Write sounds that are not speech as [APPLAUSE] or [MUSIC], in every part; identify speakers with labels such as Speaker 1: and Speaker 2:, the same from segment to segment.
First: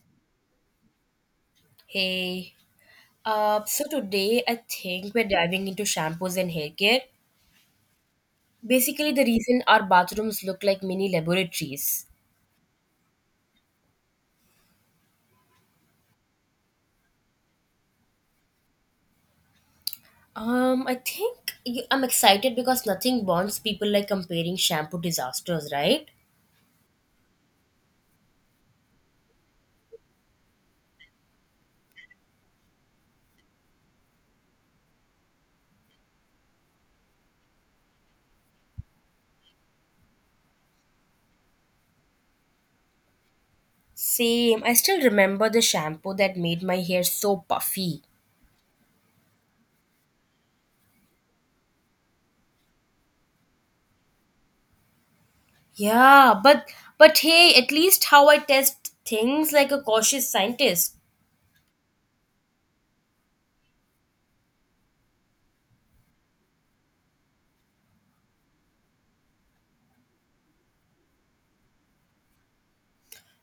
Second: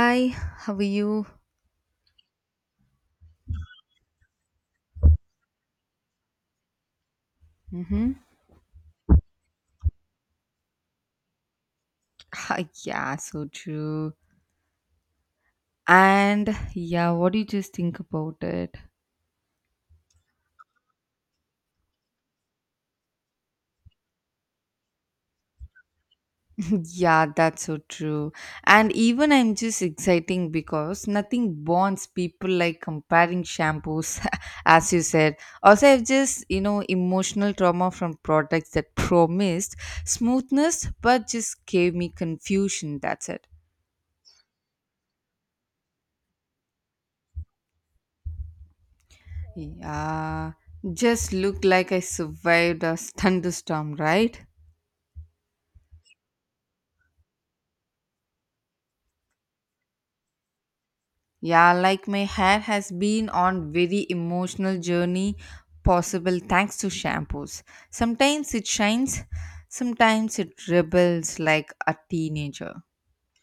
Speaker 1: Hi, how are you?
Speaker 2: Hey, so today I think we're diving into shampoos and haircare.
Speaker 1: Mm-hmm.
Speaker 2: Basically, the reason our bathrooms look like mini laboratories.
Speaker 1: [LAUGHS] Ah, yeah, so true. And yeah, what do you just think about it?
Speaker 2: I think you, I'm excited because nothing bonds people like comparing shampoo disasters, right?
Speaker 1: [LAUGHS] yeah, that's so true. And even I'm just exciting because nothing bonds people like comparing shampoos, [LAUGHS] as you said. Also, I've just, emotional trauma from products that [LAUGHS] promised smoothness but just gave me confusion. That's it.
Speaker 2: Same. I still remember the shampoo that made my hair so puffy.
Speaker 1: Yeah, just look like I survived a [LAUGHS] thunderstorm, right?
Speaker 2: Yeah, but hey, at least how I test things like a cautious scientist.
Speaker 1: Yeah, like my hair has been on very emotional journey possible thanks to shampoos. Sometimes it shines, sometimes it rebels like a teenager.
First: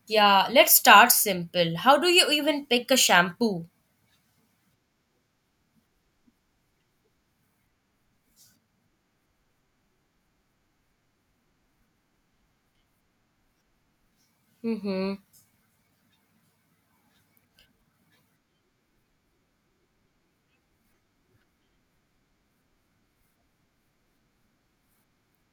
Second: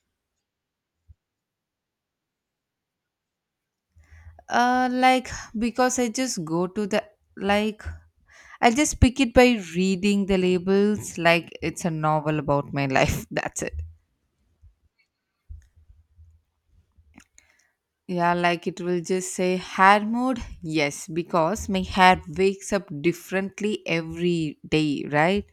Speaker 2: Yeah, let's start simple. How do you even pick a shampoo?
Speaker 1: Uh like because I just go to the like I just pick it by reading the labels like it's a novel about my life. [LAUGHS] That's it.
Speaker 2: Mm-hmm.
Speaker 1: Yeah, like it will just say hair mode. Yes, because my hair wakes up differently every day, right?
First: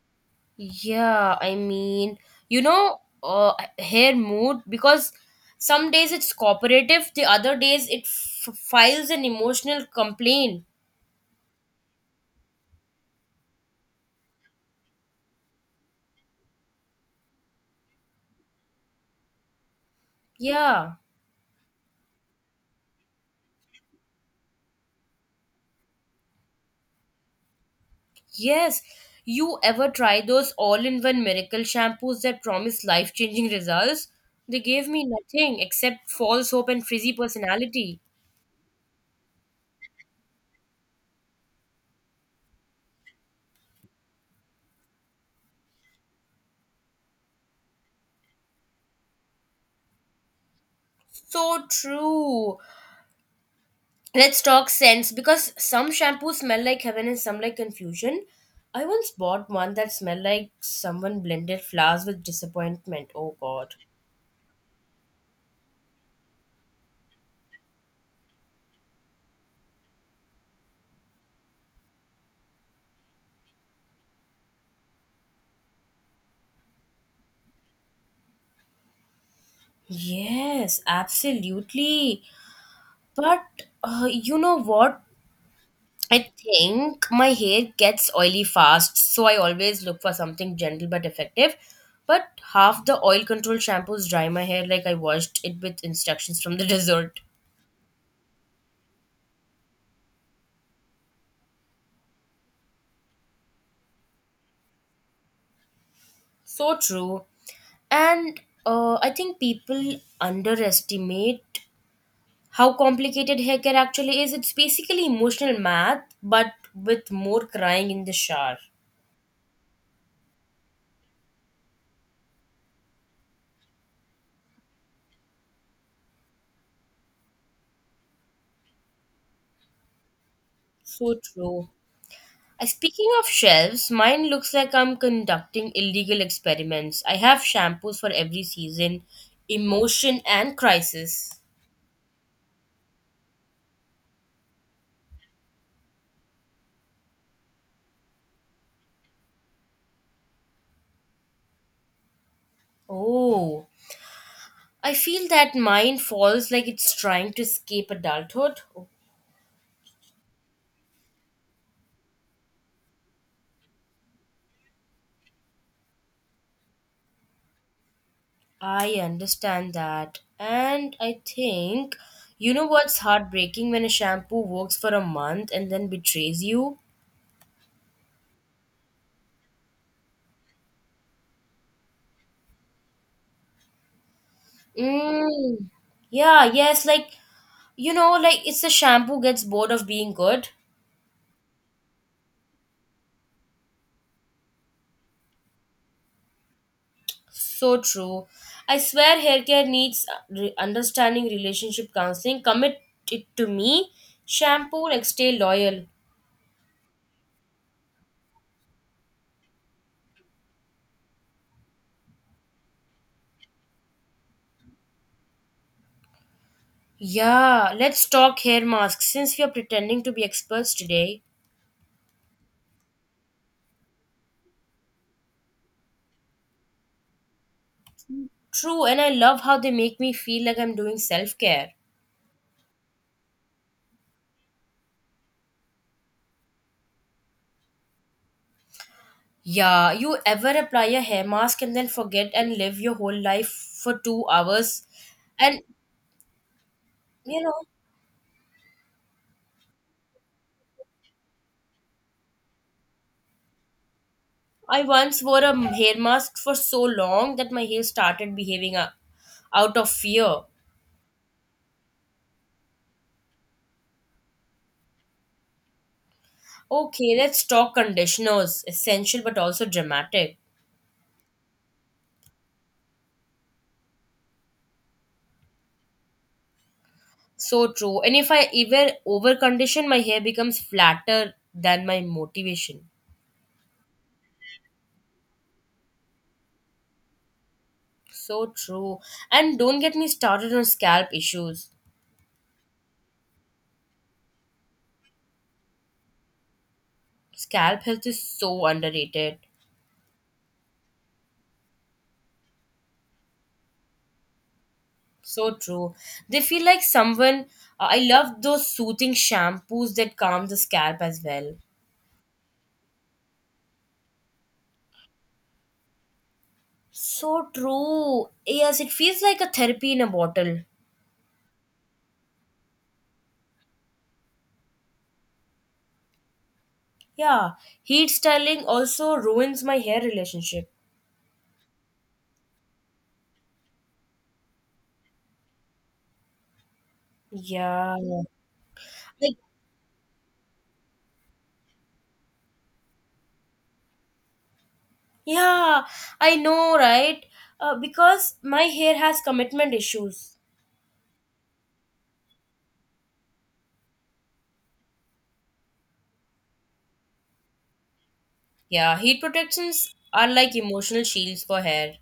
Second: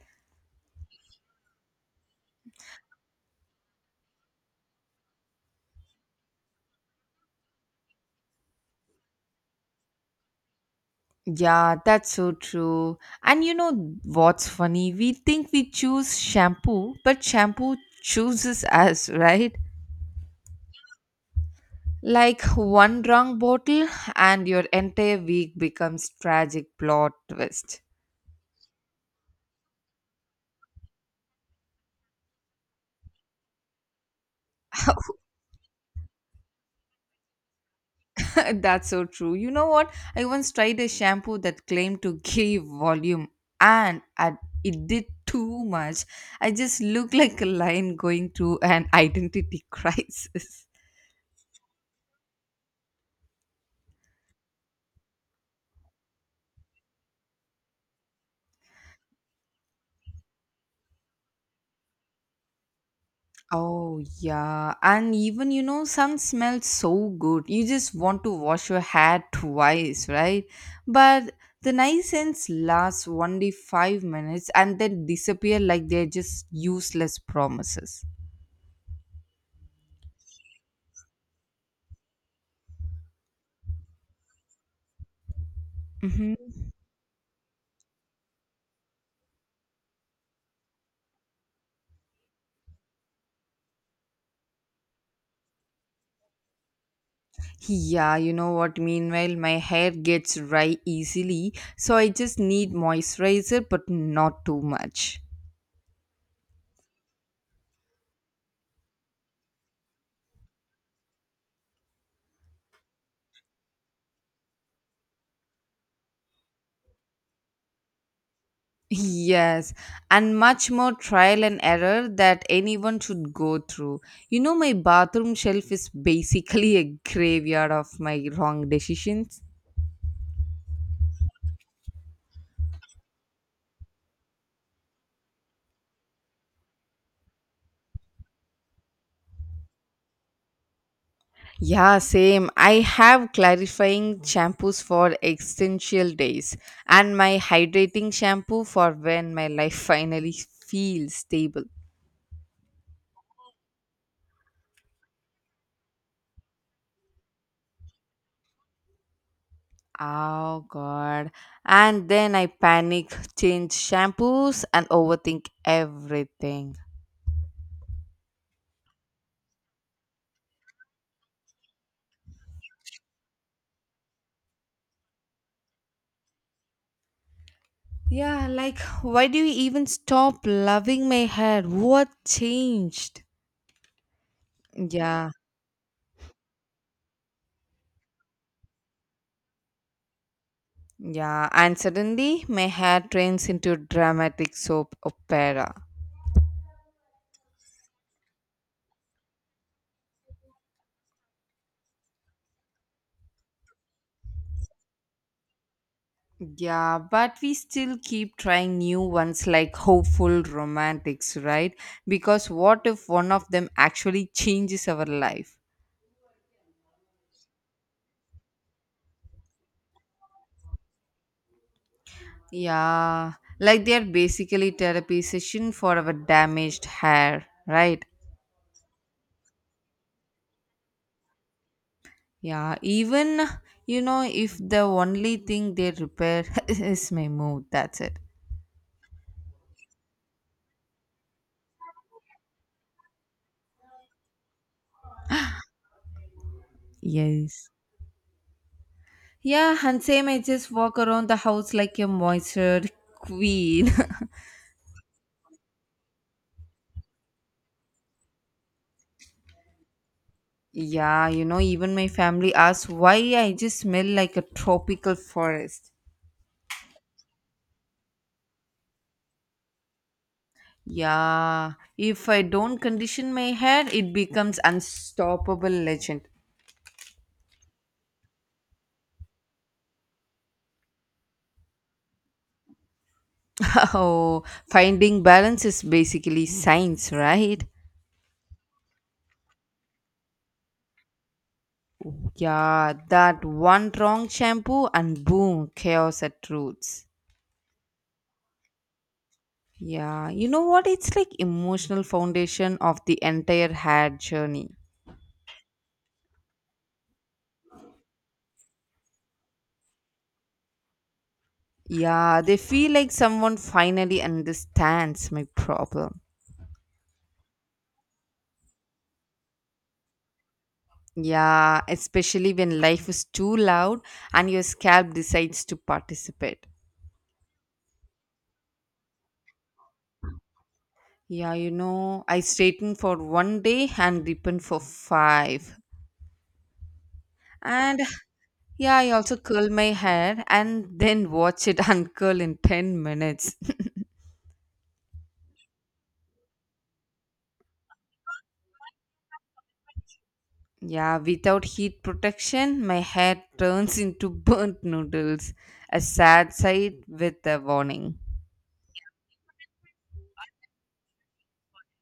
Speaker 2: Yeah, I mean, you know, uh, hair mood because some days it's cooperative, the other days it files an emotional complaint.
Speaker 1: Yeah, that's so true. And you know what's funny? We think we choose shampoo, but shampoo chooses [LAUGHS] us, right?
Speaker 2: Yeah,
Speaker 1: Like one wrong bottle, and your entire week becomes tragic plot twist.
Speaker 2: yes. You ever try those all in one miracle shampoos that promise life changing results? They gave me nothing except false hope and frizzy personality.
Speaker 1: [LAUGHS] that's so true. You know what? I once tried a shampoo that claimed to [LAUGHS] give volume, and it did too much. I just looked like a lion going through an identity [LAUGHS] crisis.
Speaker 2: So true. Let's talk scents because some shampoos smell like heaven and some like confusion. I once bought one that smelled like someone blended flowers with disappointment. Oh god.
Speaker 1: Oh, yeah. And even, you know, some smell so good. You just want to wash your hair twice, right? But the nuisance lasts only 5 minutes and then disappear like they're just useless promises.
Speaker 2: Yes, absolutely. But you know what? I
Speaker 1: Mm-hmm.
Speaker 2: think my hair gets oily fast, so I always look for something gentle but effective. But half the oil control shampoos dry my hair like I washed it with instructions from the [LAUGHS] desert.
Speaker 1: Yeah, you know what? Meanwhile, my hair gets dry easily, so I just need moisturizer, but not too much.
Speaker 2: So true. And I think people underestimate how complicated haircare actually is. It's basically emotional math, but with more crying in the shower.
Speaker 1: Yes, and much more trial and error that anyone should go through. You know, my bathroom shelf is basically a graveyard of my wrong decisions.
Speaker 2: So true. Speaking of shelves, mine looks like I'm conducting illegal experiments. I have shampoos for every season, emotion, and crisis.
Speaker 1: Yeah, same. I have clarifying shampoos for existential days and my hydrating shampoo for when my life finally feels stable.
Speaker 2: Oh, I feel that mine falls like it's trying to escape adulthood.
Speaker 1: Oh god. And then I panic, change shampoos, and overthink everything.
Speaker 2: I understand that. And I think, you know what's heartbreaking when a shampoo works for a month and then betrays you?
Speaker 1: Yeah, like, why do you even stop loving my hair? What changed? Yeah,
Speaker 2: Mm. Yeah, yes, like, you know, like it's the shampoo gets bored of being good.
Speaker 1: yeah. And suddenly my hair turns into dramatic soap opera.
Speaker 2: So true. I swear hair care needs understanding relationship counseling. Commit it to me. Shampoo, like, stay loyal.
Speaker 1: Yeah, but we still keep trying new ones like hopeful romantics, right? Because what if one of them actually changes our life?
Speaker 2: Yeah, let's talk hair masks since we are pretending to be experts today.
Speaker 1: Yeah, like they are basically therapy session for our damaged hair, right?
Speaker 2: True, and I love how they make me feel like I'm doing self care.
Speaker 1: Yeah, even you know, if the only thing they repair [LAUGHS] is my mood, that's it.
Speaker 2: Yeah, you ever apply a hair mask and then forget and live your whole life for 2 hours? And you know,
Speaker 1: Yes. Yeah, and same I just walk around the house like a moisture queen.
Speaker 2: I once wore a hair mask for so long that my hair started behaving out of fear.
Speaker 1: [LAUGHS] yeah, you know, even my family asks why I just smell like a tropical forest.
Speaker 2: Okay, let's talk conditioners. Essential but also dramatic.
Speaker 1: Yeah, if I don't condition my hair, it becomes unstoppable legend.
Speaker 2: So true. And if I ever over condition, my hair becomes flatter than my motivation.
Speaker 1: [LAUGHS] Oh, finding balance is basically science, right?
Speaker 2: So true. And don't get me started on scalp issues.
Speaker 1: Yeah, that one wrong shampoo and boom, chaos at roots.
Speaker 2: Scalp health is so underrated.
Speaker 1: Yeah, you know what? It's like emotional foundation of the entire hair journey.
Speaker 2: So true. They feel like someone. I love those soothing shampoos that calm the scalp as well.
Speaker 1: Yeah, they feel like someone finally understands my problem.
Speaker 2: So true. Yes, it feels like a therapy in a bottle.
Speaker 1: Yeah, especially when life is too loud and your scalp decides to participate.
Speaker 2: Yeah. Heat styling also ruins my hair relationship.
Speaker 1: Yeah, you know, I straighten for one day and deepen for five.
Speaker 2: Yeah.
Speaker 1: And yeah, I also
Speaker 2: Like,
Speaker 1: curl my hair and [LAUGHS] then watch it [LAUGHS] uncurl in 10 minutes. [LAUGHS]
Speaker 2: yeah, I know, right? Because my hair has commitment issues.
Speaker 1: Yeah, without heat protection, my hair turns into [LAUGHS] burnt noodles. A sad sight with a warning.
Speaker 2: Yeah, heat protections are like emotional shields for hair.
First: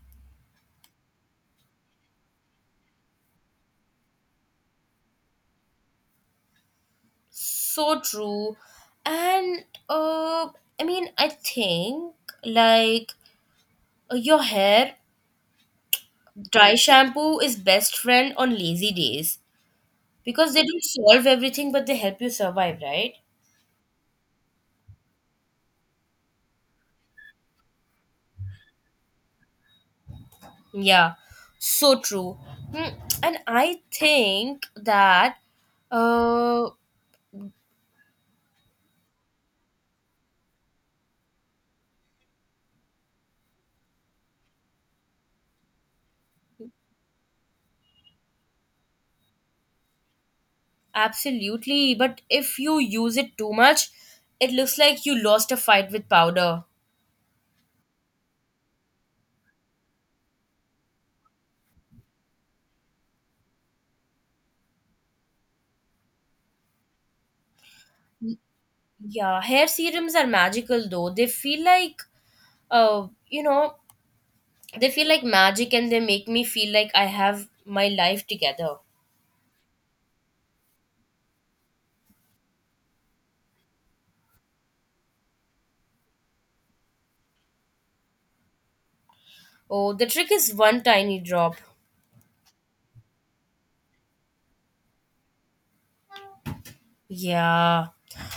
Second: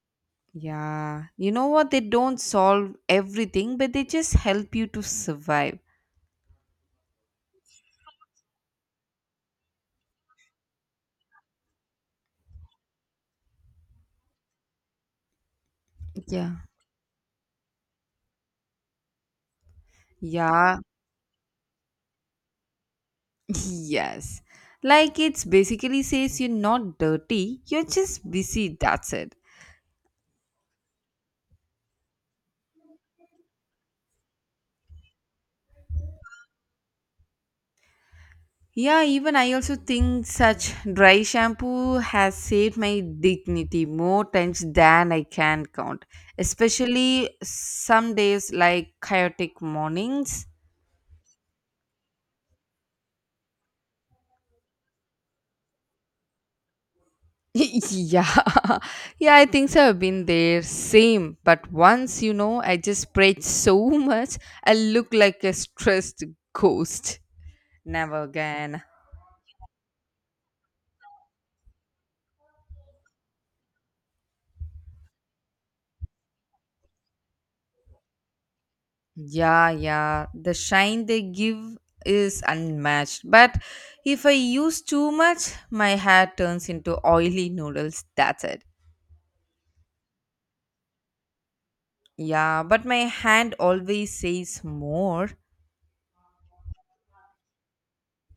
Speaker 1: Yeah, you know what? They don't solve everything, but they just help you to survive.
Speaker 2: So true. And uh I mean I think like your hair
Speaker 1: Yeah.
Speaker 2: dry shampoo is best friend on lazy days because they
Speaker 1: Yeah.
Speaker 2: don't solve everything but they help you survive, right?
Speaker 1: [LAUGHS] Yes. Like it's basically says you're not dirty, you're just busy, that's it.
Speaker 2: Yeah. So true. Hmm, and I think that uh
Speaker 1: Yeah, even I also think such dry shampoo has saved my dignity more times than I can count. Especially some days like chaotic mornings.
Speaker 2: absolutely, but if you use it too much, it looks like you lost a fight with powder.
Speaker 1: [LAUGHS] yeah, [LAUGHS] yeah, I think so. I've been there, same. But once you know, I just prayed so much, I look like a stressed ghost. Never again.
Speaker 2: Yeah, hair serums are magical though. They feel like, you know, they feel like magic and they make me feel like I have my life together.
Speaker 1: Yeah, yeah. The shine they give is unmatched. But if I use too much, my hair turns into oily noodles. That's it.
Speaker 2: Oh, the trick is one tiny drop.
Speaker 1: Yeah, but my hand always says more.
Speaker 2: Yeah.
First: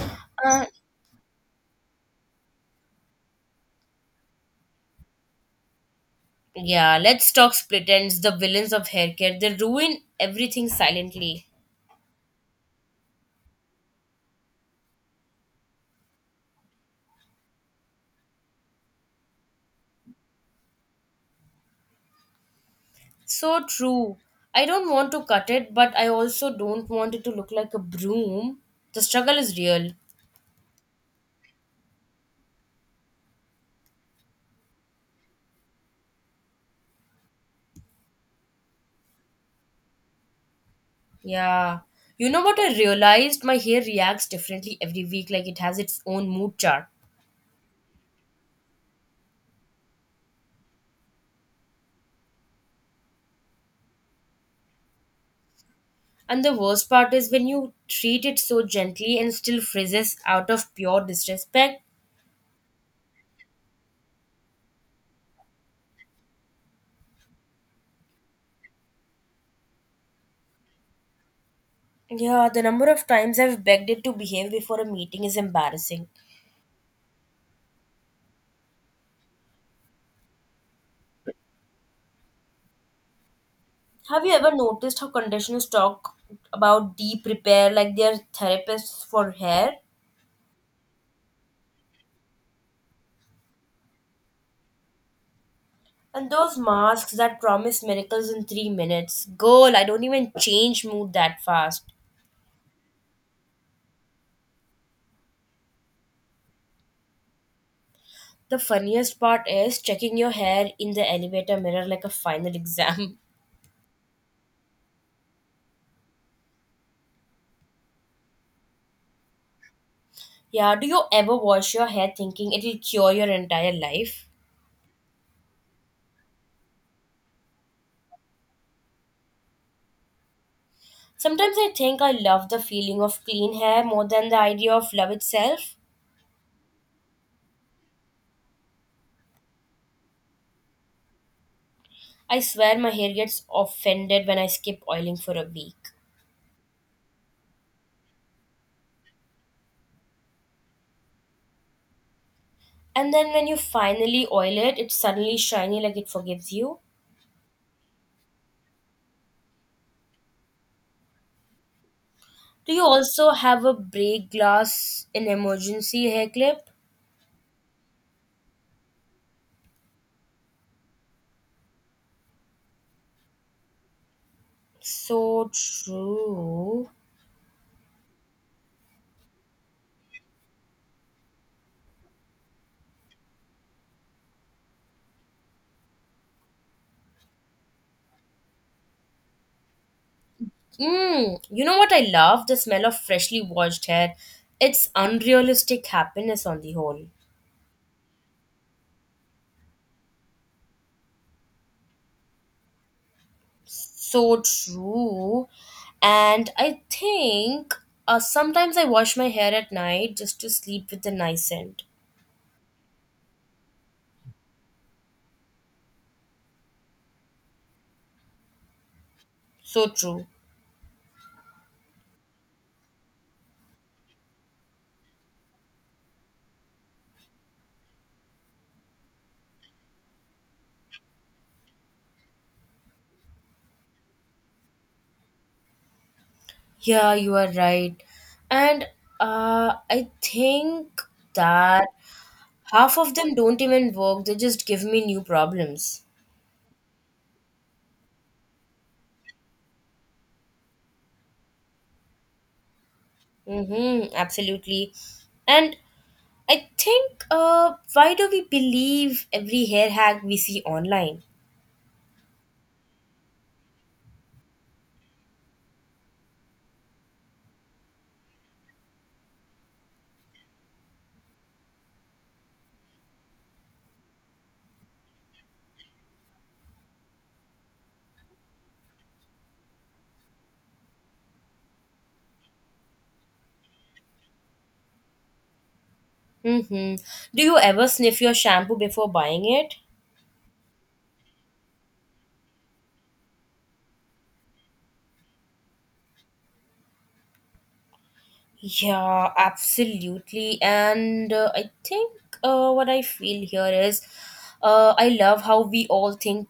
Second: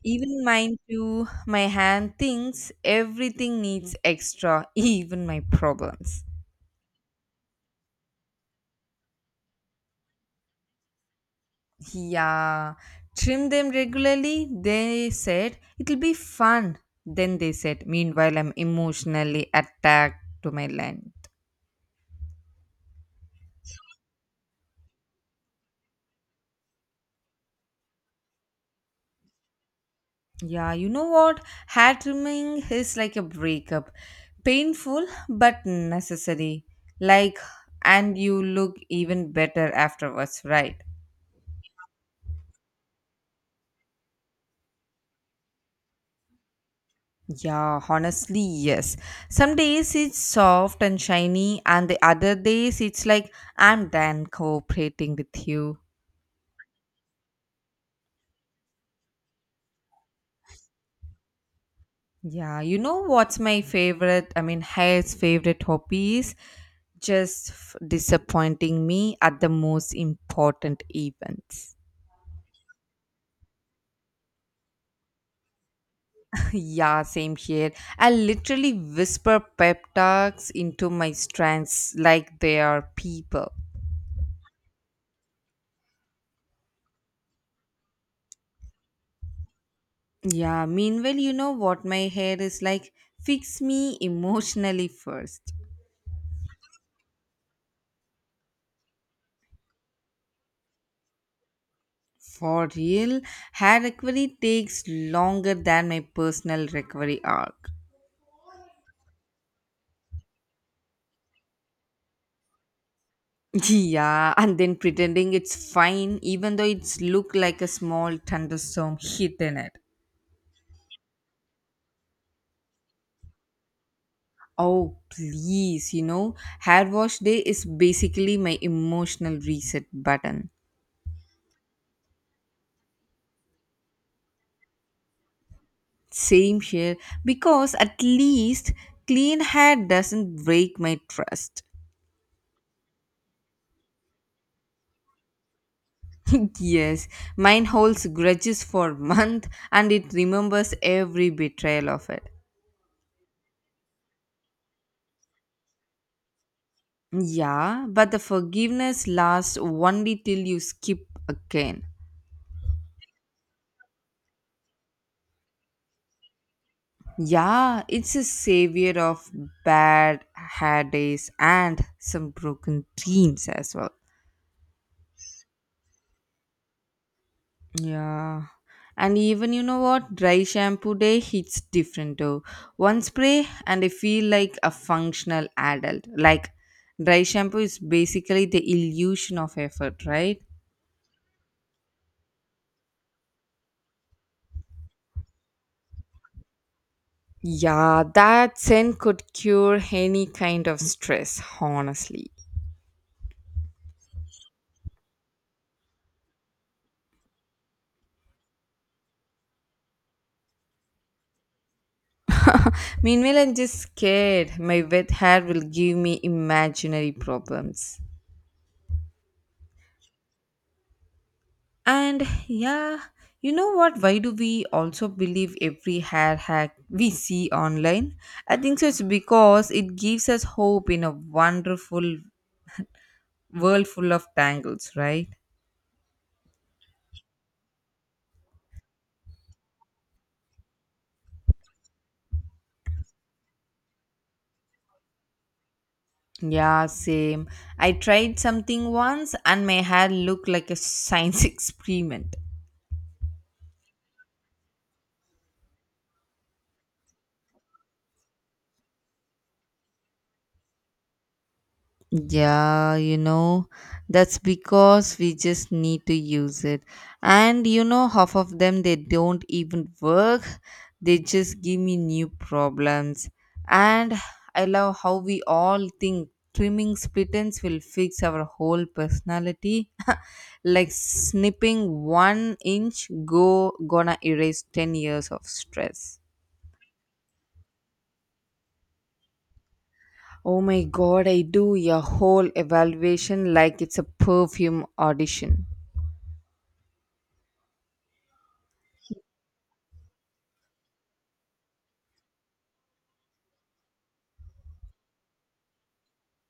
Speaker 1: Even
Speaker 2: Uh,
Speaker 1: mine too. My hand thinks everything needs extra, [LAUGHS] even my problems.
Speaker 2: yeah, let's talk split ends, the villains of hair care. They ruin everything silently.
Speaker 1: Yeah. Trim them regularly, they said. It'll be fun. Then they said, meanwhile, I'm emotionally attacked to my land.
Speaker 2: So true. I don't want to cut it, but I also don't want it to look like a broom. The struggle is real.
Speaker 1: Yeah, you know what? Hat trimming is like a breakup. Painful but necessary. Like, and you look even better afterwards, right?
Speaker 2: Yeah. You know what I realized? My hair reacts differently every week, like it has its own mood chart.
Speaker 1: Yeah, honestly, yes. Some days it's soft and shiny, and the other days it's like, I'm done cooperating with you.
Speaker 2: And the worst part is when you treat it so gently and still frizzes out of pure disrespect.
Speaker 1: Yeah, you know what's my favorite? I mean, hair's favorite hobby is just disappointing me at the most important events.
Speaker 2: Yeah, the number of times I've begged it to behave before a meeting is embarrassing.
Speaker 1: Yeah, same here. I literally whisper pep talks into my strands like they are people.
Speaker 2: Have you ever noticed how conditioners talk about deep repair like they're therapists for hair?
Speaker 1: Yeah, meanwhile, you know what my hair is like? Fix me emotionally first.
Speaker 2: And those masks that promise miracles in 3 minutes. Girl, I don't even change mood that fast.
Speaker 1: For real, hair recovery takes longer than my personal recovery arc.
Speaker 2: The funniest part is checking your hair in the elevator mirror like a final exam.
Speaker 1: [LAUGHS] Yeah, and then pretending it's fine even though it's look like a small thunderstorm hit in it.
Speaker 2: [LAUGHS] yeah, do you ever wash your hair thinking it will cure your entire life?
Speaker 1: Oh, please, you know, hair wash day is basically my emotional reset button.
Speaker 2: Sometimes I think I love the feeling of clean hair more than the idea of love itself.
Speaker 1: Same here, because at least clean hair doesn't break my trust.
Speaker 2: I swear my hair gets offended when I skip oiling for a week.
Speaker 1: [LAUGHS] yes, mine holds grudges for [LAUGHS] month and it remembers every betrayal of it.
Speaker 2: And then when you finally oil it, it's suddenly shiny like it forgives you.
Speaker 1: Yeah, but the forgiveness lasts only till you skip again.
Speaker 2: Do you also have a break glass in emergency hair clip?
Speaker 1: Yeah, it's a savior of bad hair days and some broken dreams as well.
Speaker 2: So true.
Speaker 1: Yeah. And even you know what? Dry shampoo day hits different though. One spray and I feel like a functional adult. Like dry shampoo is basically the illusion of effort, right?
Speaker 2: Mm, you know what I love? The smell of freshly washed hair. It's unrealistic happiness on the whole.
Speaker 1: Yeah, that scent could cure any kind of stress, honestly.
Speaker 2: So true. And I think sometimes I wash my hair at night just to sleep with a nice scent.
Speaker 1: [LAUGHS] Meanwhile, I'm just scared. My wet hair will give me imaginary problems.
Speaker 2: So true.
Speaker 1: And yeah, you know what? Why do we also believe every hair hack we see online? I think so it's because it gives us hope in a wonderful world full of tangles, right?
Speaker 2: Yeah, you are right. And I think that half of them don't even work, they just give me new problems.
Speaker 1: Yeah, same. I tried something once and my hair looked like a science [LAUGHS] experiment.
Speaker 2: Mm-hmm, absolutely. And I think, why do we believe every hair hack we see online?
Speaker 1: Yeah, you know, that's because we just need to use it. And you know, half of them they don't even work. They just give me new problems. And I love how we all think trimming splittens will fix our whole personality. [LAUGHS] like snipping one inch go gonna erase 10 years of stress.
Speaker 2: Mm-hmm. Do you ever sniff your shampoo before buying it?
Speaker 1: Oh my god, I do your whole evaluation like it's a perfume audition.
Speaker 2: Yeah, absolutely. And I think what I feel here is I love how we all think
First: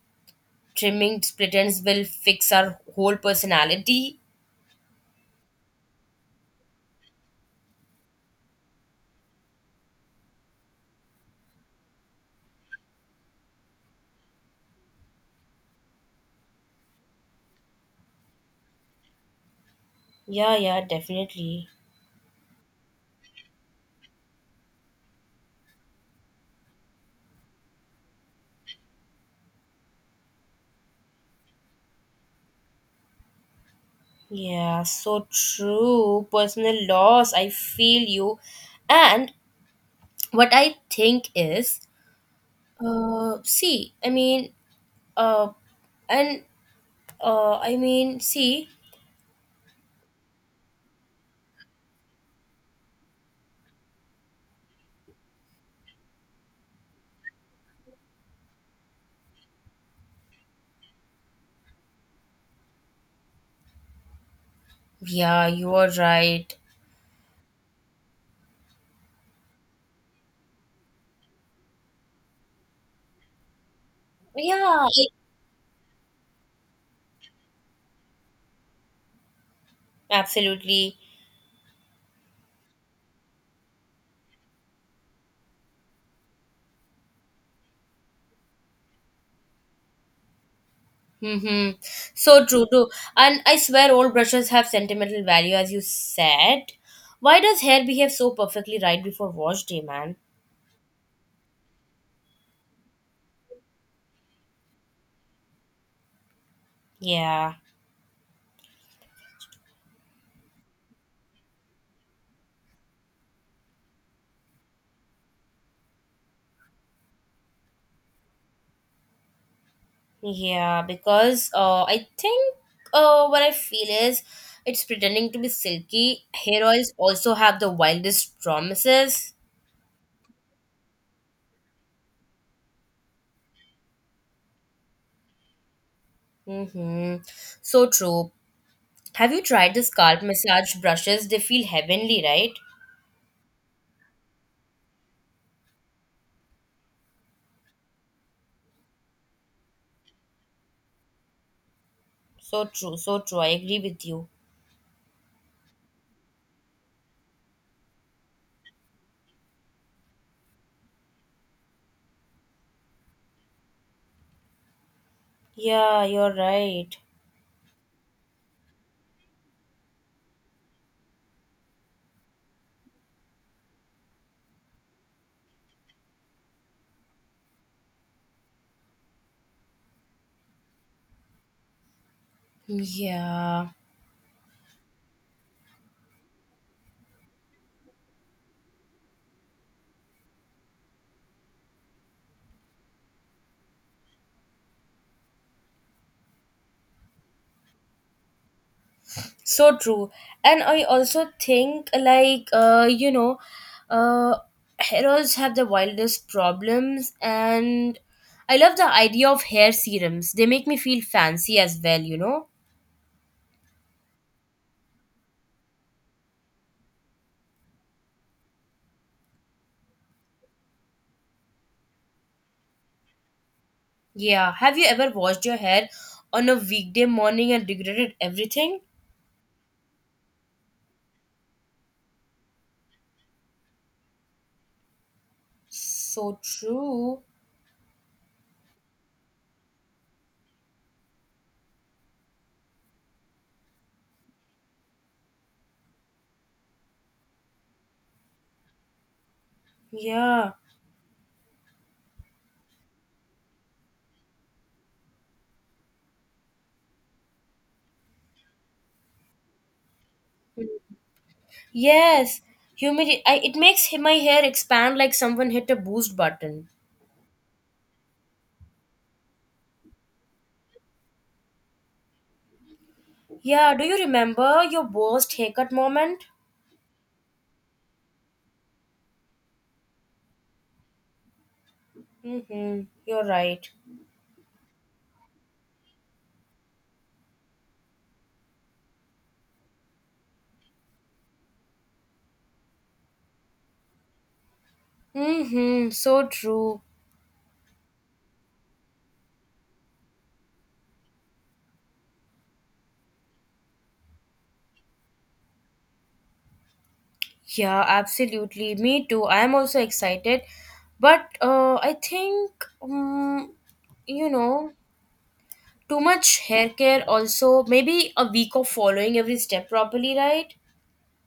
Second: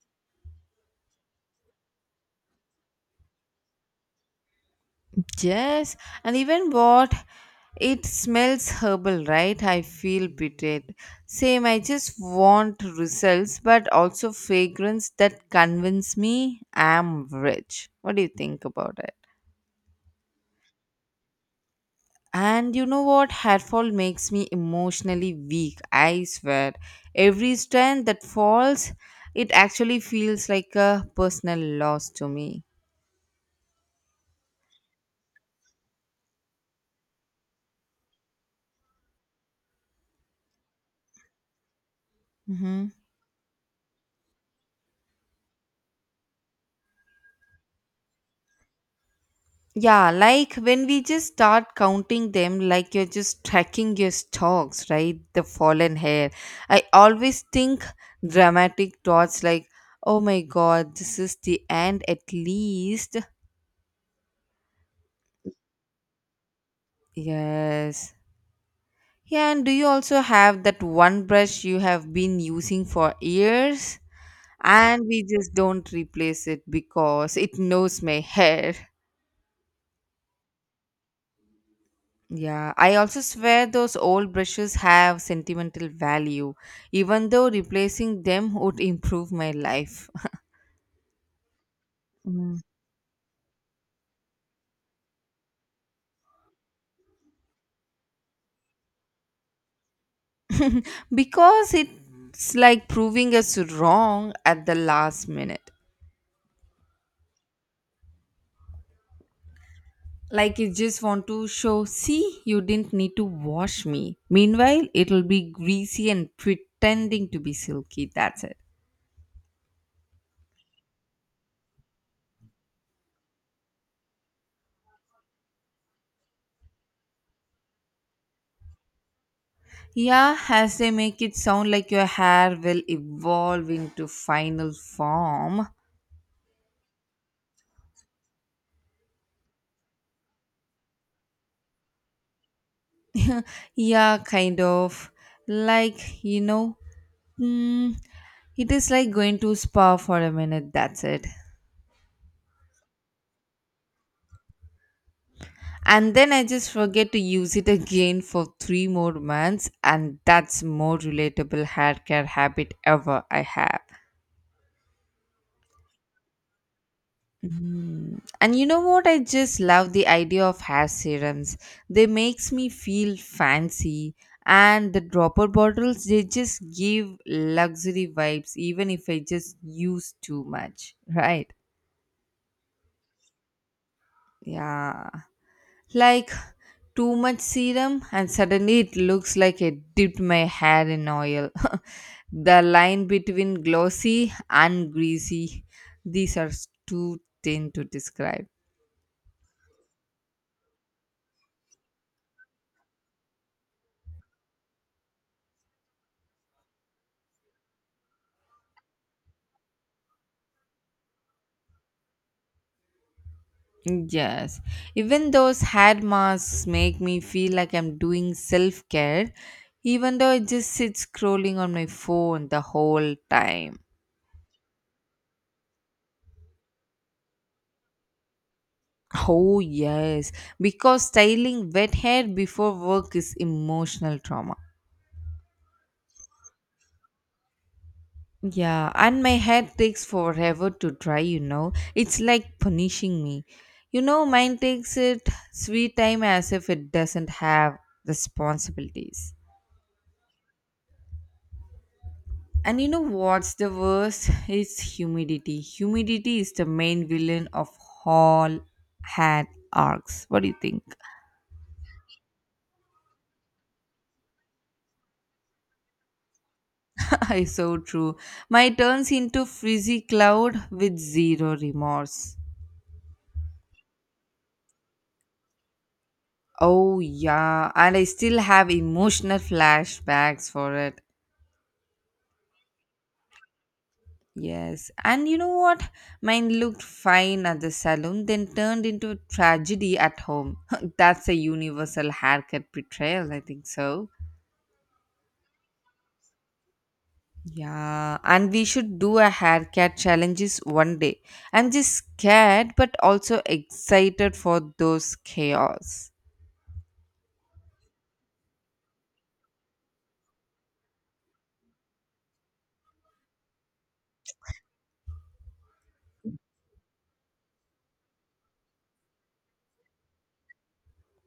Speaker 2: trimming split ends will fix our whole personality.
Speaker 1: Yes, and even what it smells herbal, right? I feel betrayed. Same, I just want results, but also fragrance that convince me I'm rich. What do you think about it?
Speaker 2: Yeah, yeah, definitely.
Speaker 1: And you know what? Hair fall makes me emotionally weak. I swear. Every strand that falls, it actually feels like a personal loss to me.
Speaker 2: Yeah, so true. Personal loss, I feel you. And what I think is
Speaker 1: Mm-hmm.
Speaker 2: See, I mean, uh, and I mean, see,
Speaker 1: Yeah, like when we just start counting them, like you're just tracking your stocks, right? The fallen hair. I always think dramatic thoughts like, oh my god, this is the end at least.
Speaker 2: yeah, you are right.
Speaker 1: Yes. Yeah, and do you also have that one brush you have been using for years?
Speaker 2: Yeah,
Speaker 1: And we just don't replace it because it knows my hair.
Speaker 2: absolutely.
Speaker 1: Yeah, I also swear those old brushes have sentimental value, even though replacing them would improve my life. [LAUGHS]
Speaker 2: Mm-hmm. So
Speaker 1: Mm.
Speaker 2: true, true. And I swear, all brushes have sentimental value, as you said. Why does hair behave so perfectly right before wash day, man?
Speaker 1: Because it's like proving us wrong at the last minute.
Speaker 2: Yeah,
Speaker 1: Like it just want to show, see, you didn't need to wash me. Meanwhile, it'll be greasy and pretending to be silky. That's it.
Speaker 2: yeah, because I think what I feel is it's pretending to be silky. Hair oils also have the wildest promises.
Speaker 1: Yeah, as they make it sound like your hair will evolve into final form.
Speaker 2: Mm-hmm. So true. Have you tried the scalp massage brushes? They feel heavenly, right?
Speaker 1: Yeah, kind of. Like, you know, mm, it is like going to spa for a minute, that's it.
Speaker 2: So true, so true. I agree with you.
Speaker 1: And then I just forget to use it again for three more months, and that's more relatable hair care habit ever I have.
Speaker 2: Yeah, you're right.
Speaker 1: Mm. And you know what? I just love the idea of hair serums. They makes me feel fancy, and the dropper bottles they just give luxury vibes, even if I just use too much. [LAUGHS] Right?
Speaker 2: Yeah,
Speaker 1: Yeah. Like too much serum, and suddenly it looks like I dipped my hair in oil. [LAUGHS] the line between glossy and greasy, these are too thin to describe.
Speaker 2: so true. And I also think like uh heroes have the wildest problems and I love the idea of hair serums. They make me feel fancy as well, you know?
Speaker 1: Yes, even those head masks make me feel like I'm doing self care, even though I just sit scrolling on my phone the whole time.
Speaker 2: Yeah. Have you ever washed your hair on a weekday morning and regretted everything?
Speaker 1: Oh, yes, because styling wet hair before work is emotional trauma.
Speaker 2: So true.
Speaker 1: Yeah, and my hair takes forever to dry, you know. It's like punishing me. You know, mine takes it sweet time as if it doesn't have responsibilities.
Speaker 2: Yeah.
Speaker 1: And you know what's the worst? It's humidity. Humidity is the main villain of all had arcs. What do you think?
Speaker 2: Yes. Humidity. It makes my hair expand like someone hit a boost button.
Speaker 1: [LAUGHS] it's so true. My turns into frizzy cloud with zero remorse.
Speaker 2: Yeah. Do you remember your worst haircut moment?
Speaker 1: Oh yeah, and I still have emotional flashbacks for it.
Speaker 2: Mm-hmm. You're right.
Speaker 1: Yes, and you know what? Mine looked fine at the salon, then turned into a tragedy at home. [LAUGHS] That's a universal haircut betrayal, I think so.
Speaker 2: Mm-hmm. So true.
Speaker 1: Yeah, and we should do a haircut challenges one day. I'm just scared but also excited for those chaos.
Speaker 2: Yeah, absolutely. Me too. I'm also excited. But I think, um, you know, too much hair care also, maybe a week of following every step properly, right?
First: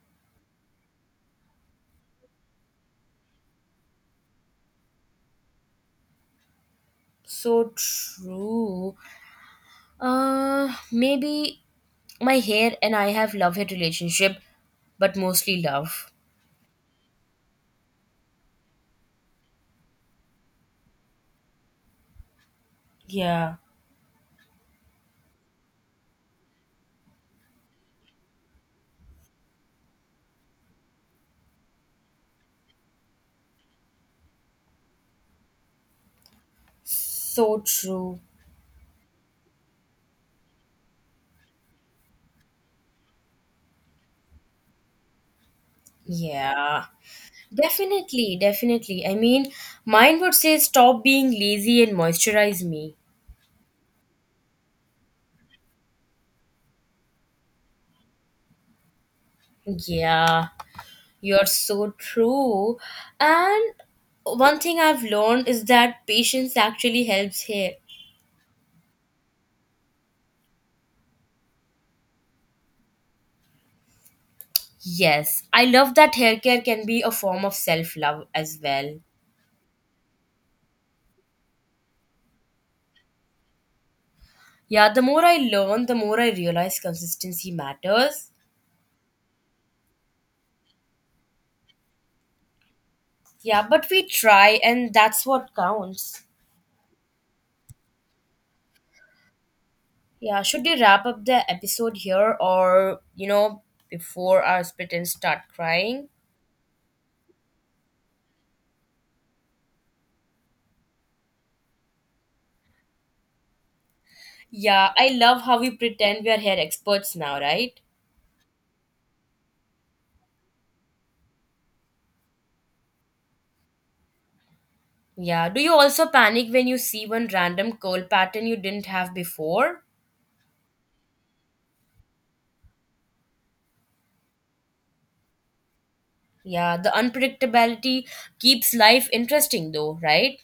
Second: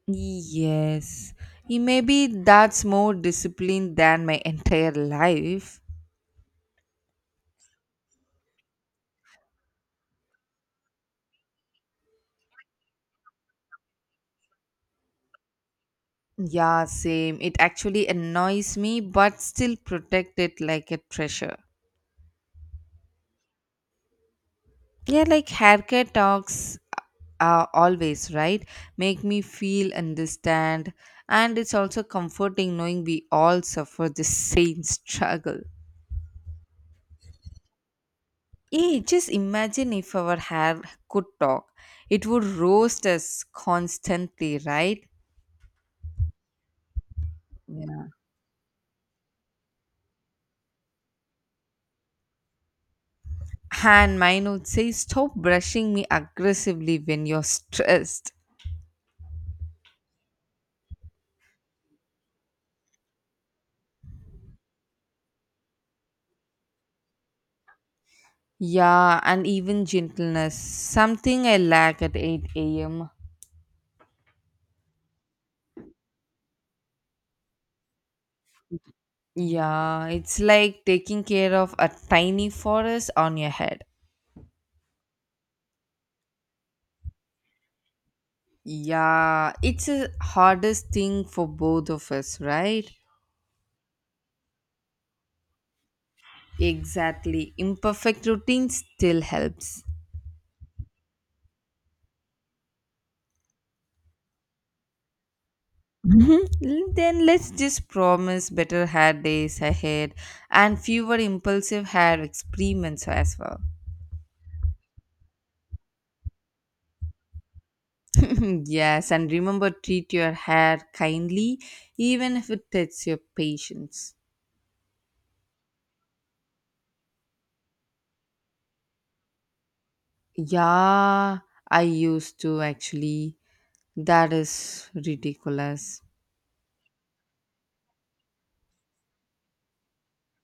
Speaker 1: Yes. Maybe that's more discipline than my entire life.
Speaker 2: So true. Maybe my hair and I have love hate relationship, but mostly love.
Speaker 1: Yeah, same. It actually annoys me but still protect it like a treasure.
Speaker 2: Yeah,
Speaker 1: Yeah, like haircare talks always, right? Make me feel understand. And it's also comforting knowing we all suffer the same struggle.
Speaker 2: so true.
Speaker 1: Yeah, just imagine if our hair could talk. It would roast us constantly, right?
Speaker 2: Yeah,
Speaker 1: Yeah.
Speaker 2: definitely. I mean, mine would say stop being lazy and moisturize me.
Speaker 1: And mine would say, stop brushing me aggressively when you're stressed.
Speaker 2: Yeah, you're so true. And one thing I've learned is that patience actually helps hair.
Speaker 1: Yeah, and even gentleness, something I lack at 8 a.m.
Speaker 2: Yes, I love that hair care can be a form of self love as well.
Speaker 1: Yeah, it's like taking care of a tiny forest on your head.
Speaker 2: Yeah, the more I learn, the more I realize consistency matters.
Speaker 1: Yeah, it's the hardest thing for both of us, right?
Speaker 2: Yeah, but we try and that's what counts.
Speaker 1: Exactly. Imperfect routine still helps.
Speaker 2: Yeah, should we wrap up the episode here or, you know, before our pretend start crying?
Speaker 1: Mhm. Then let's just promise better hair days ahead and fewer impulsive hair experiments as well.
Speaker 2: Yeah, I love how we pretend we are hair experts now, right?
Speaker 1: [LAUGHS] Yes, and remember, treat your hair kindly even if it takes your patience.
Speaker 2: Yeah, do you also panic when you see one random curl pattern you didn't have before?
Speaker 1: Yeah, I used to actually. That is ridiculous.
Speaker 2: Yeah, the unpredictability keeps life interesting though, right?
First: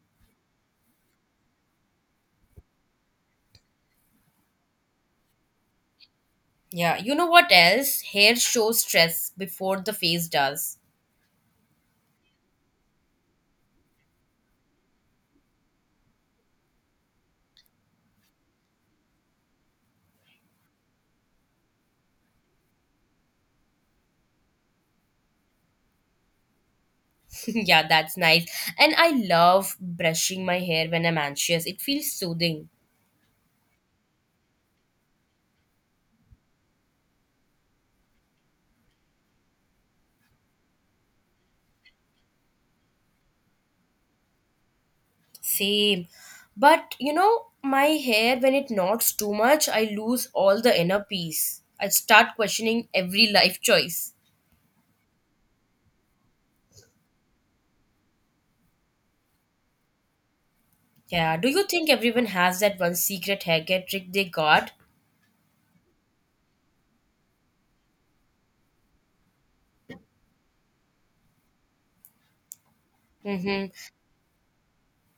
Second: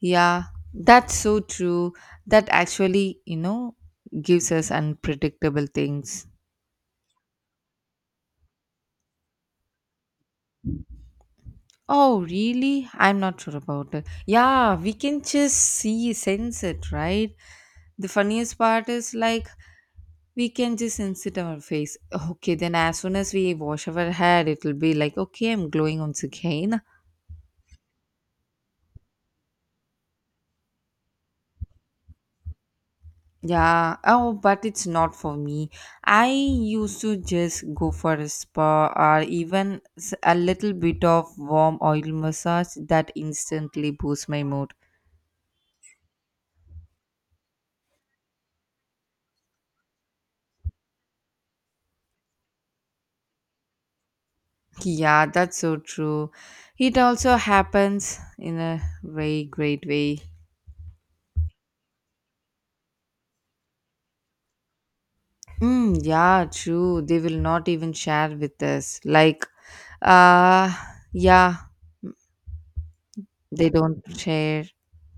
Speaker 1: Yeah, that's so true. That actually, gives us unpredictable things.
Speaker 2: Yeah, you know what else? Hair shows stress before the face does.
Speaker 1: Oh, really? I'm not sure about it. Yeah, we can just see, sense it, right? The funniest part is like we can just sense it on our face. Okay, then as soon as we wash our hair, it'll be like, okay, I'm glowing once again. [LAUGHS]
Speaker 2: [LAUGHS] yeah, that's nice. And I love brushing my hair when I'm anxious. It feels soothing.
Speaker 1: Yeah, oh, but it's not for me. I used to just go for a spa or even a little bit of warm oil massage that instantly boosts my mood.
Speaker 2: Same. But you know, my hair when it knots too much, I lose all the inner peace. I start questioning every life choice.
Speaker 1: Yeah, that's so true. It also happens in a very great way.
Speaker 2: Yeah, do you think everyone has that one secret hair care trick they got?
Speaker 1: Mm, yeah, true. They will not even share with us. Like, uh, yeah,
Speaker 2: Mm-hmm.
Speaker 1: they don't share.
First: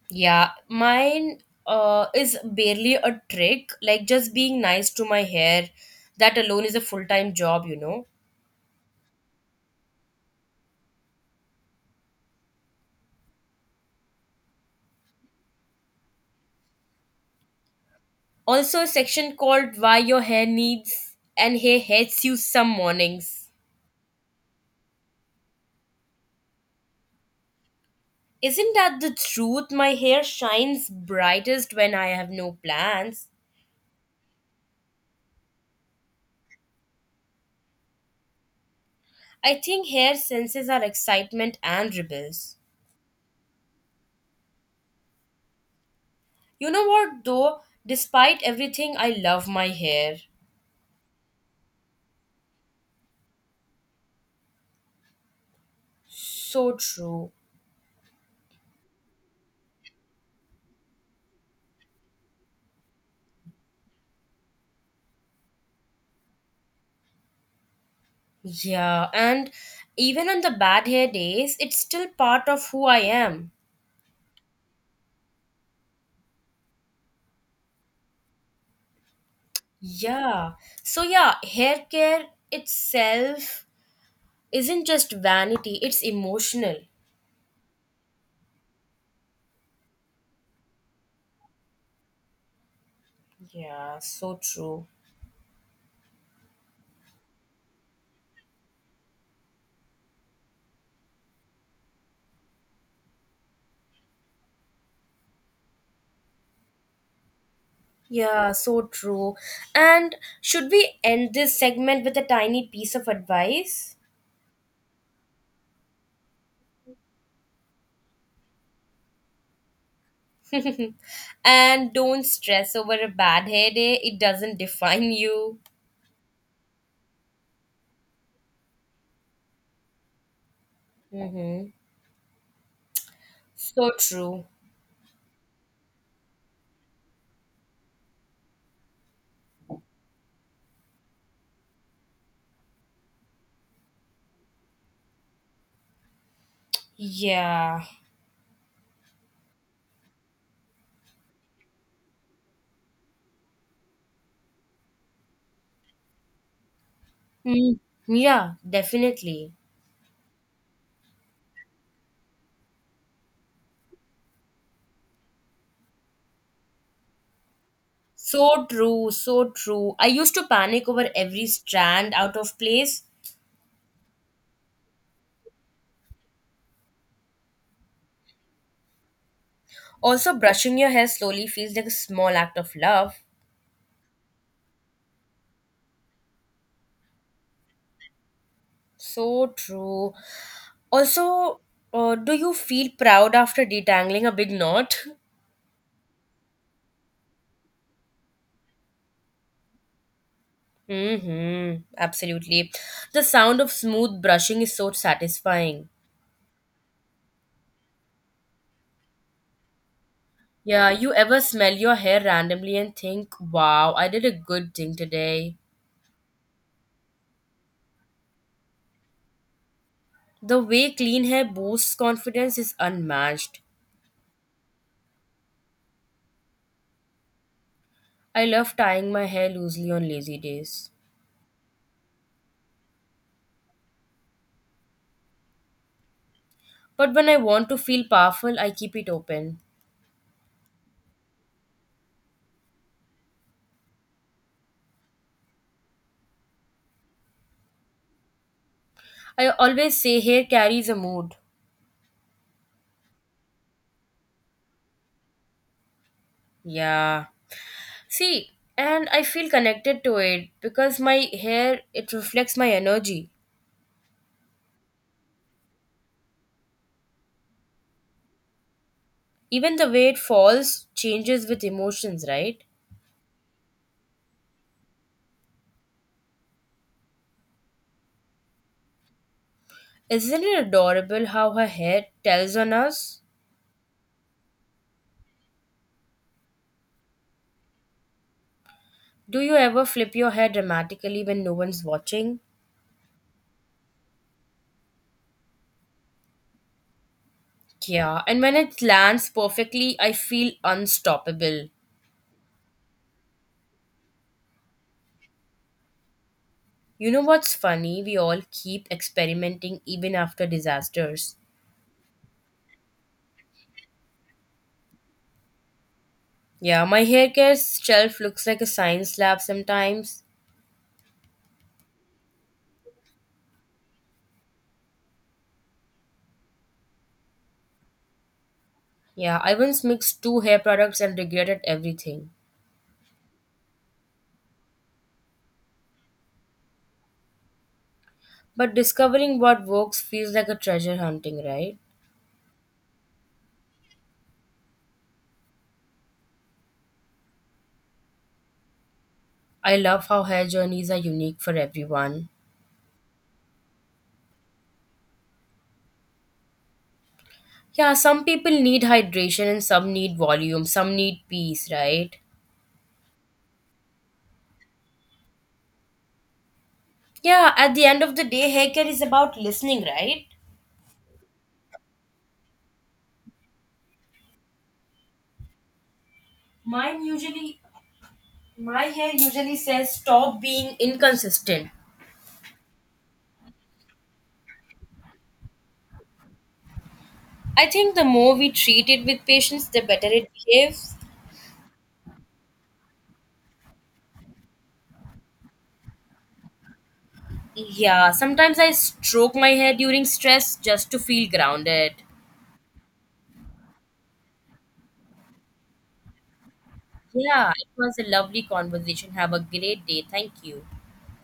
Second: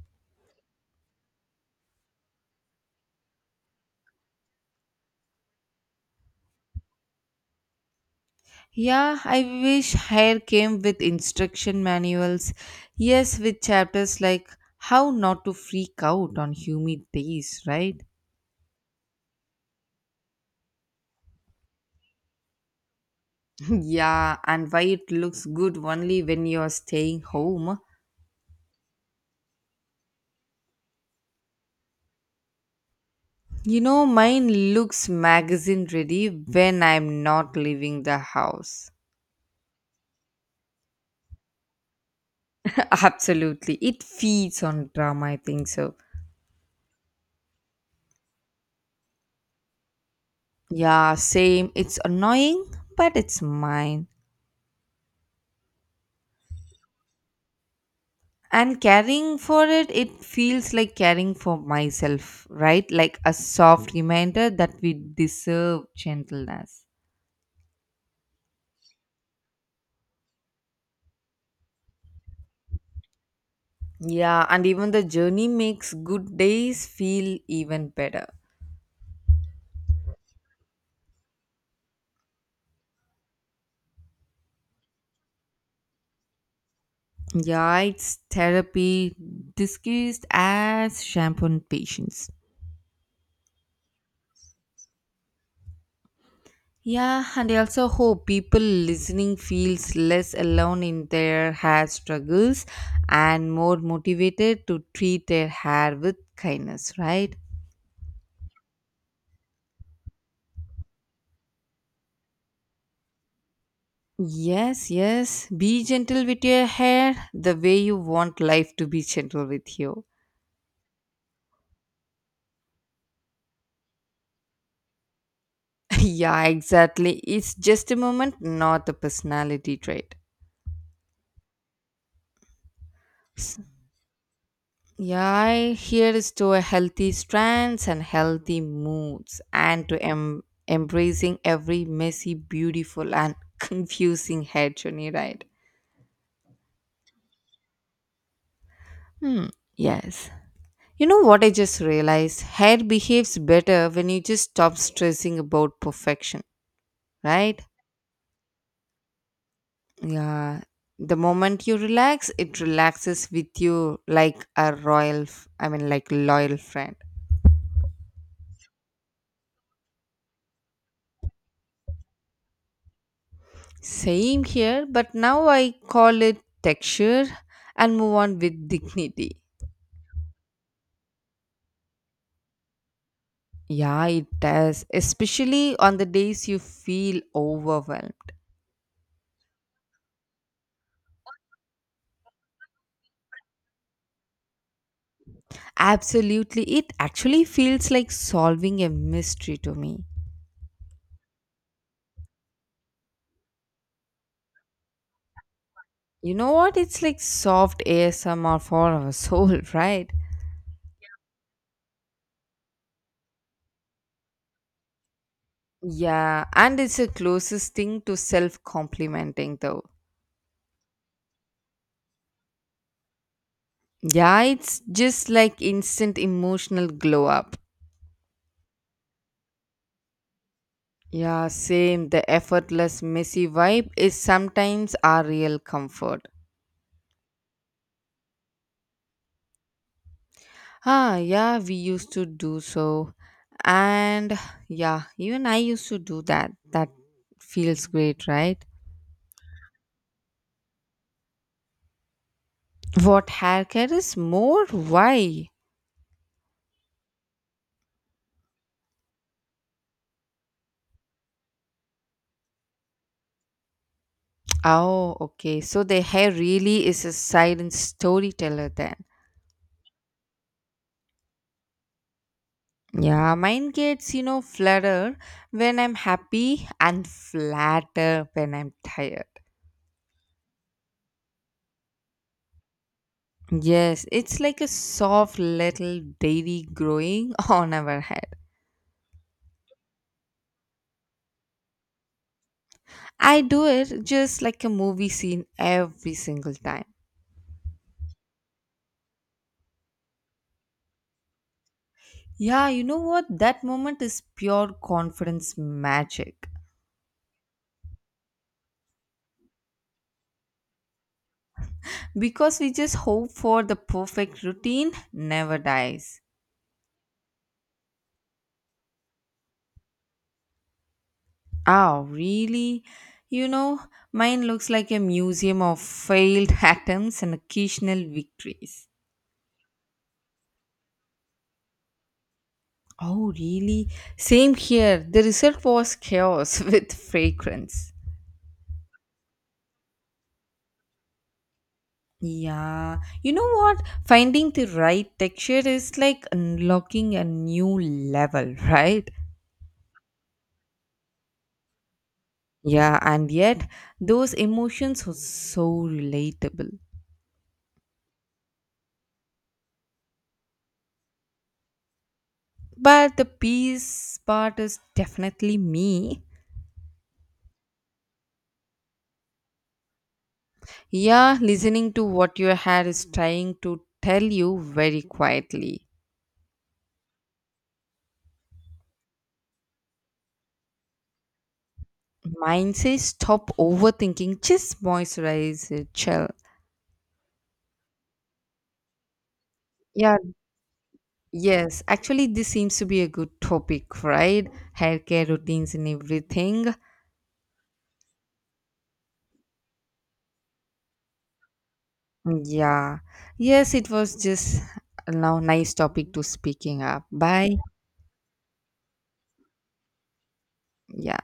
Speaker 2: Yeah, mine is barely a trick, like just being nice to my hair. That alone is a full-time job, you know.
Speaker 1: Yeah, I wish hair came with instruction manuals. Yes, with chapters like how not to freak out on humid days, right?
Speaker 2: Also, a section called Why Your Hair Needs and Hair Hates You Some Mornings.
Speaker 1: [LAUGHS] Yeah, and why it looks good only when you're staying home.
Speaker 2: Isn't that the truth? My hair shines brightest when I have no plans.
Speaker 1: You know, mine looks magazine ready when I'm not leaving the house.
Speaker 2: I think hair senses are excitement and rebels.
Speaker 1: [LAUGHS] Absolutely. It feeds on drama, I think so.
Speaker 2: You know what, though? Despite everything, I love my hair.
Speaker 1: Yeah, same. It's annoying, but it's mine.
Speaker 2: So true.
Speaker 1: And caring for it, it feels like caring for myself, right? Like a soft reminder that we deserve gentleness.
Speaker 2: Yeah, and even on the bad hair days, it's still part of who I am.
Speaker 1: Yeah, and even the journey makes good days feel even better.
Speaker 2: Yeah. So yeah, hair care itself isn't just vanity, it's emotional.
Speaker 1: Yeah, it's therapy disguised as shampoo and patience.
Speaker 2: Yeah, so true.
Speaker 1: Yeah, and I also hope people listening feels less alone in their hair struggles and more motivated to treat their hair with kindness, right?
Speaker 2: Yeah, so true. And should we end this segment with a tiny piece of advice?
Speaker 1: Yes, yes. Be gentle with your hair the way you want life to be gentle with you.
Speaker 2: [LAUGHS] and don't stress over a bad hair day, it doesn't define you.
Speaker 1: [LAUGHS] Yeah, exactly. It's just a moment, not a personality trait.
Speaker 2: Mm-hmm.
Speaker 1: S-
Speaker 2: So true.
Speaker 1: Yeah, here is to a healthy strands and healthy moods and to embracing every messy, beautiful and [LAUGHS] confusing hair journey, right?
Speaker 2: Yeah.
Speaker 1: Hmm, yes. You know what I just realized? Hair behaves better when you just stop stressing about perfection, right?
Speaker 2: Mm, yeah, definitely.
Speaker 1: Yeah, the moment you relax, it relaxes with you like a royal, f- I mean, like loyal friend.
Speaker 2: So true, so true. I used to panic over every strand out of place.
Speaker 1: Same here, but now I call it texture and move on with dignity.
Speaker 2: Also, brushing your hair slowly feels like a small act of love.
Speaker 1: Yeah, it does, especially on the days you feel overwhelmed.
Speaker 2: So true. Also, do you feel proud after detangling a big knot? [LAUGHS]
Speaker 1: Absolutely, it actually feels like solving a mystery to me.
Speaker 2: Mm-hmm, absolutely. The sound of smooth brushing is so satisfying.
Speaker 1: You know what? It's like soft ASMR for our [LAUGHS] soul, right?
Speaker 2: Yeah, you ever smell your hair randomly and think, wow, I did a good thing today?
Speaker 1: Yeah, and it's the closest thing to self complimenting, though.
Speaker 2: The way clean hair boosts confidence is unmatched.
Speaker 1: Yeah, it's just like instant emotional glow up.
Speaker 2: I love tying my hair loosely on lazy days.
Speaker 1: Yeah, same. The effortless, messy vibe is sometimes our real comfort.
Speaker 2: But when I want to feel powerful, I keep it open.
Speaker 1: Ah, yeah, we used to do so. And yeah, even I used to do that. That feels great, right?
Speaker 2: I always say hair carries a mood.
Speaker 1: What hair care is more? Why?
Speaker 2: Yeah. See, and I feel connected to it because my hair it reflects my energy.
Speaker 1: Oh, okay. So the hair really is a silent storyteller then.
Speaker 2: Even the way it falls changes with emotions, right?
Speaker 1: Yeah, mine gets, you know, flatter when I'm happy and flatter when I'm tired.
Speaker 2: Isn't it adorable how her hair tells on us?
Speaker 1: Yes, it's like a soft little dairy growing [LAUGHS] on our head.
Speaker 2: Do you ever flip your hair dramatically when no one's watching?
Speaker 1: I do it just like a movie scene every single time.
Speaker 2: Yeah, and when it lands perfectly, I feel unstoppable.
Speaker 1: Yeah, you know what? That moment is pure confidence magic
Speaker 2: You know what's funny? We all keep experimenting even after disasters.
Speaker 1: because we just hope for the perfect routine never dies.
Speaker 2: Yeah, my hair care shelf looks like a science lab sometimes.
Speaker 1: Oh, really? You know, mine looks like a museum of failed [LAUGHS] attempts and occasional victories.
Speaker 2: Yeah, I once mixed two hair products and regretted everything.
Speaker 1: Oh, really? Same here. The result was chaos [LAUGHS] with fragrance.
Speaker 2: But discovering what works feels like a treasure hunting, right?
Speaker 1: Yeah. You know what? Finding the right texture is like unlocking a new level, [LAUGHS] right?
Speaker 2: I love how hair journeys are unique for everyone.
Speaker 1: Yeah, and yet those emotions were so relatable.
Speaker 2: Yeah, some people need hydration and some need volume, some need peace, right?
Speaker 1: But the peace part is definitely me.
Speaker 2: Yeah, at the end of the day, haircare is about listening, right?
Speaker 1: Yeah, listening to what your hair is trying to tell you very quietly.
Speaker 2: Mine usually, my hair usually says stop being inconsistent.
Speaker 1: Mine says stop overthinking, just moisturize it, chill.
Speaker 2: I think the more we treat it with patience, the better
Speaker 1: Yeah,
Speaker 2: it behaves.
Speaker 1: yes. Actually, this seems to be a good topic, right? Hair care routines and everything.
Speaker 2: Yeah, sometimes I stroke my hair during stress just to feel grounded.
Speaker 1: Yeah. Yes, it was just now nice topic to speaking up.
Speaker 2: Yeah,
Speaker 1: Bye.
Speaker 2: it was a lovely conversation. Have a great day. Thank you.
Speaker 1: Yeah.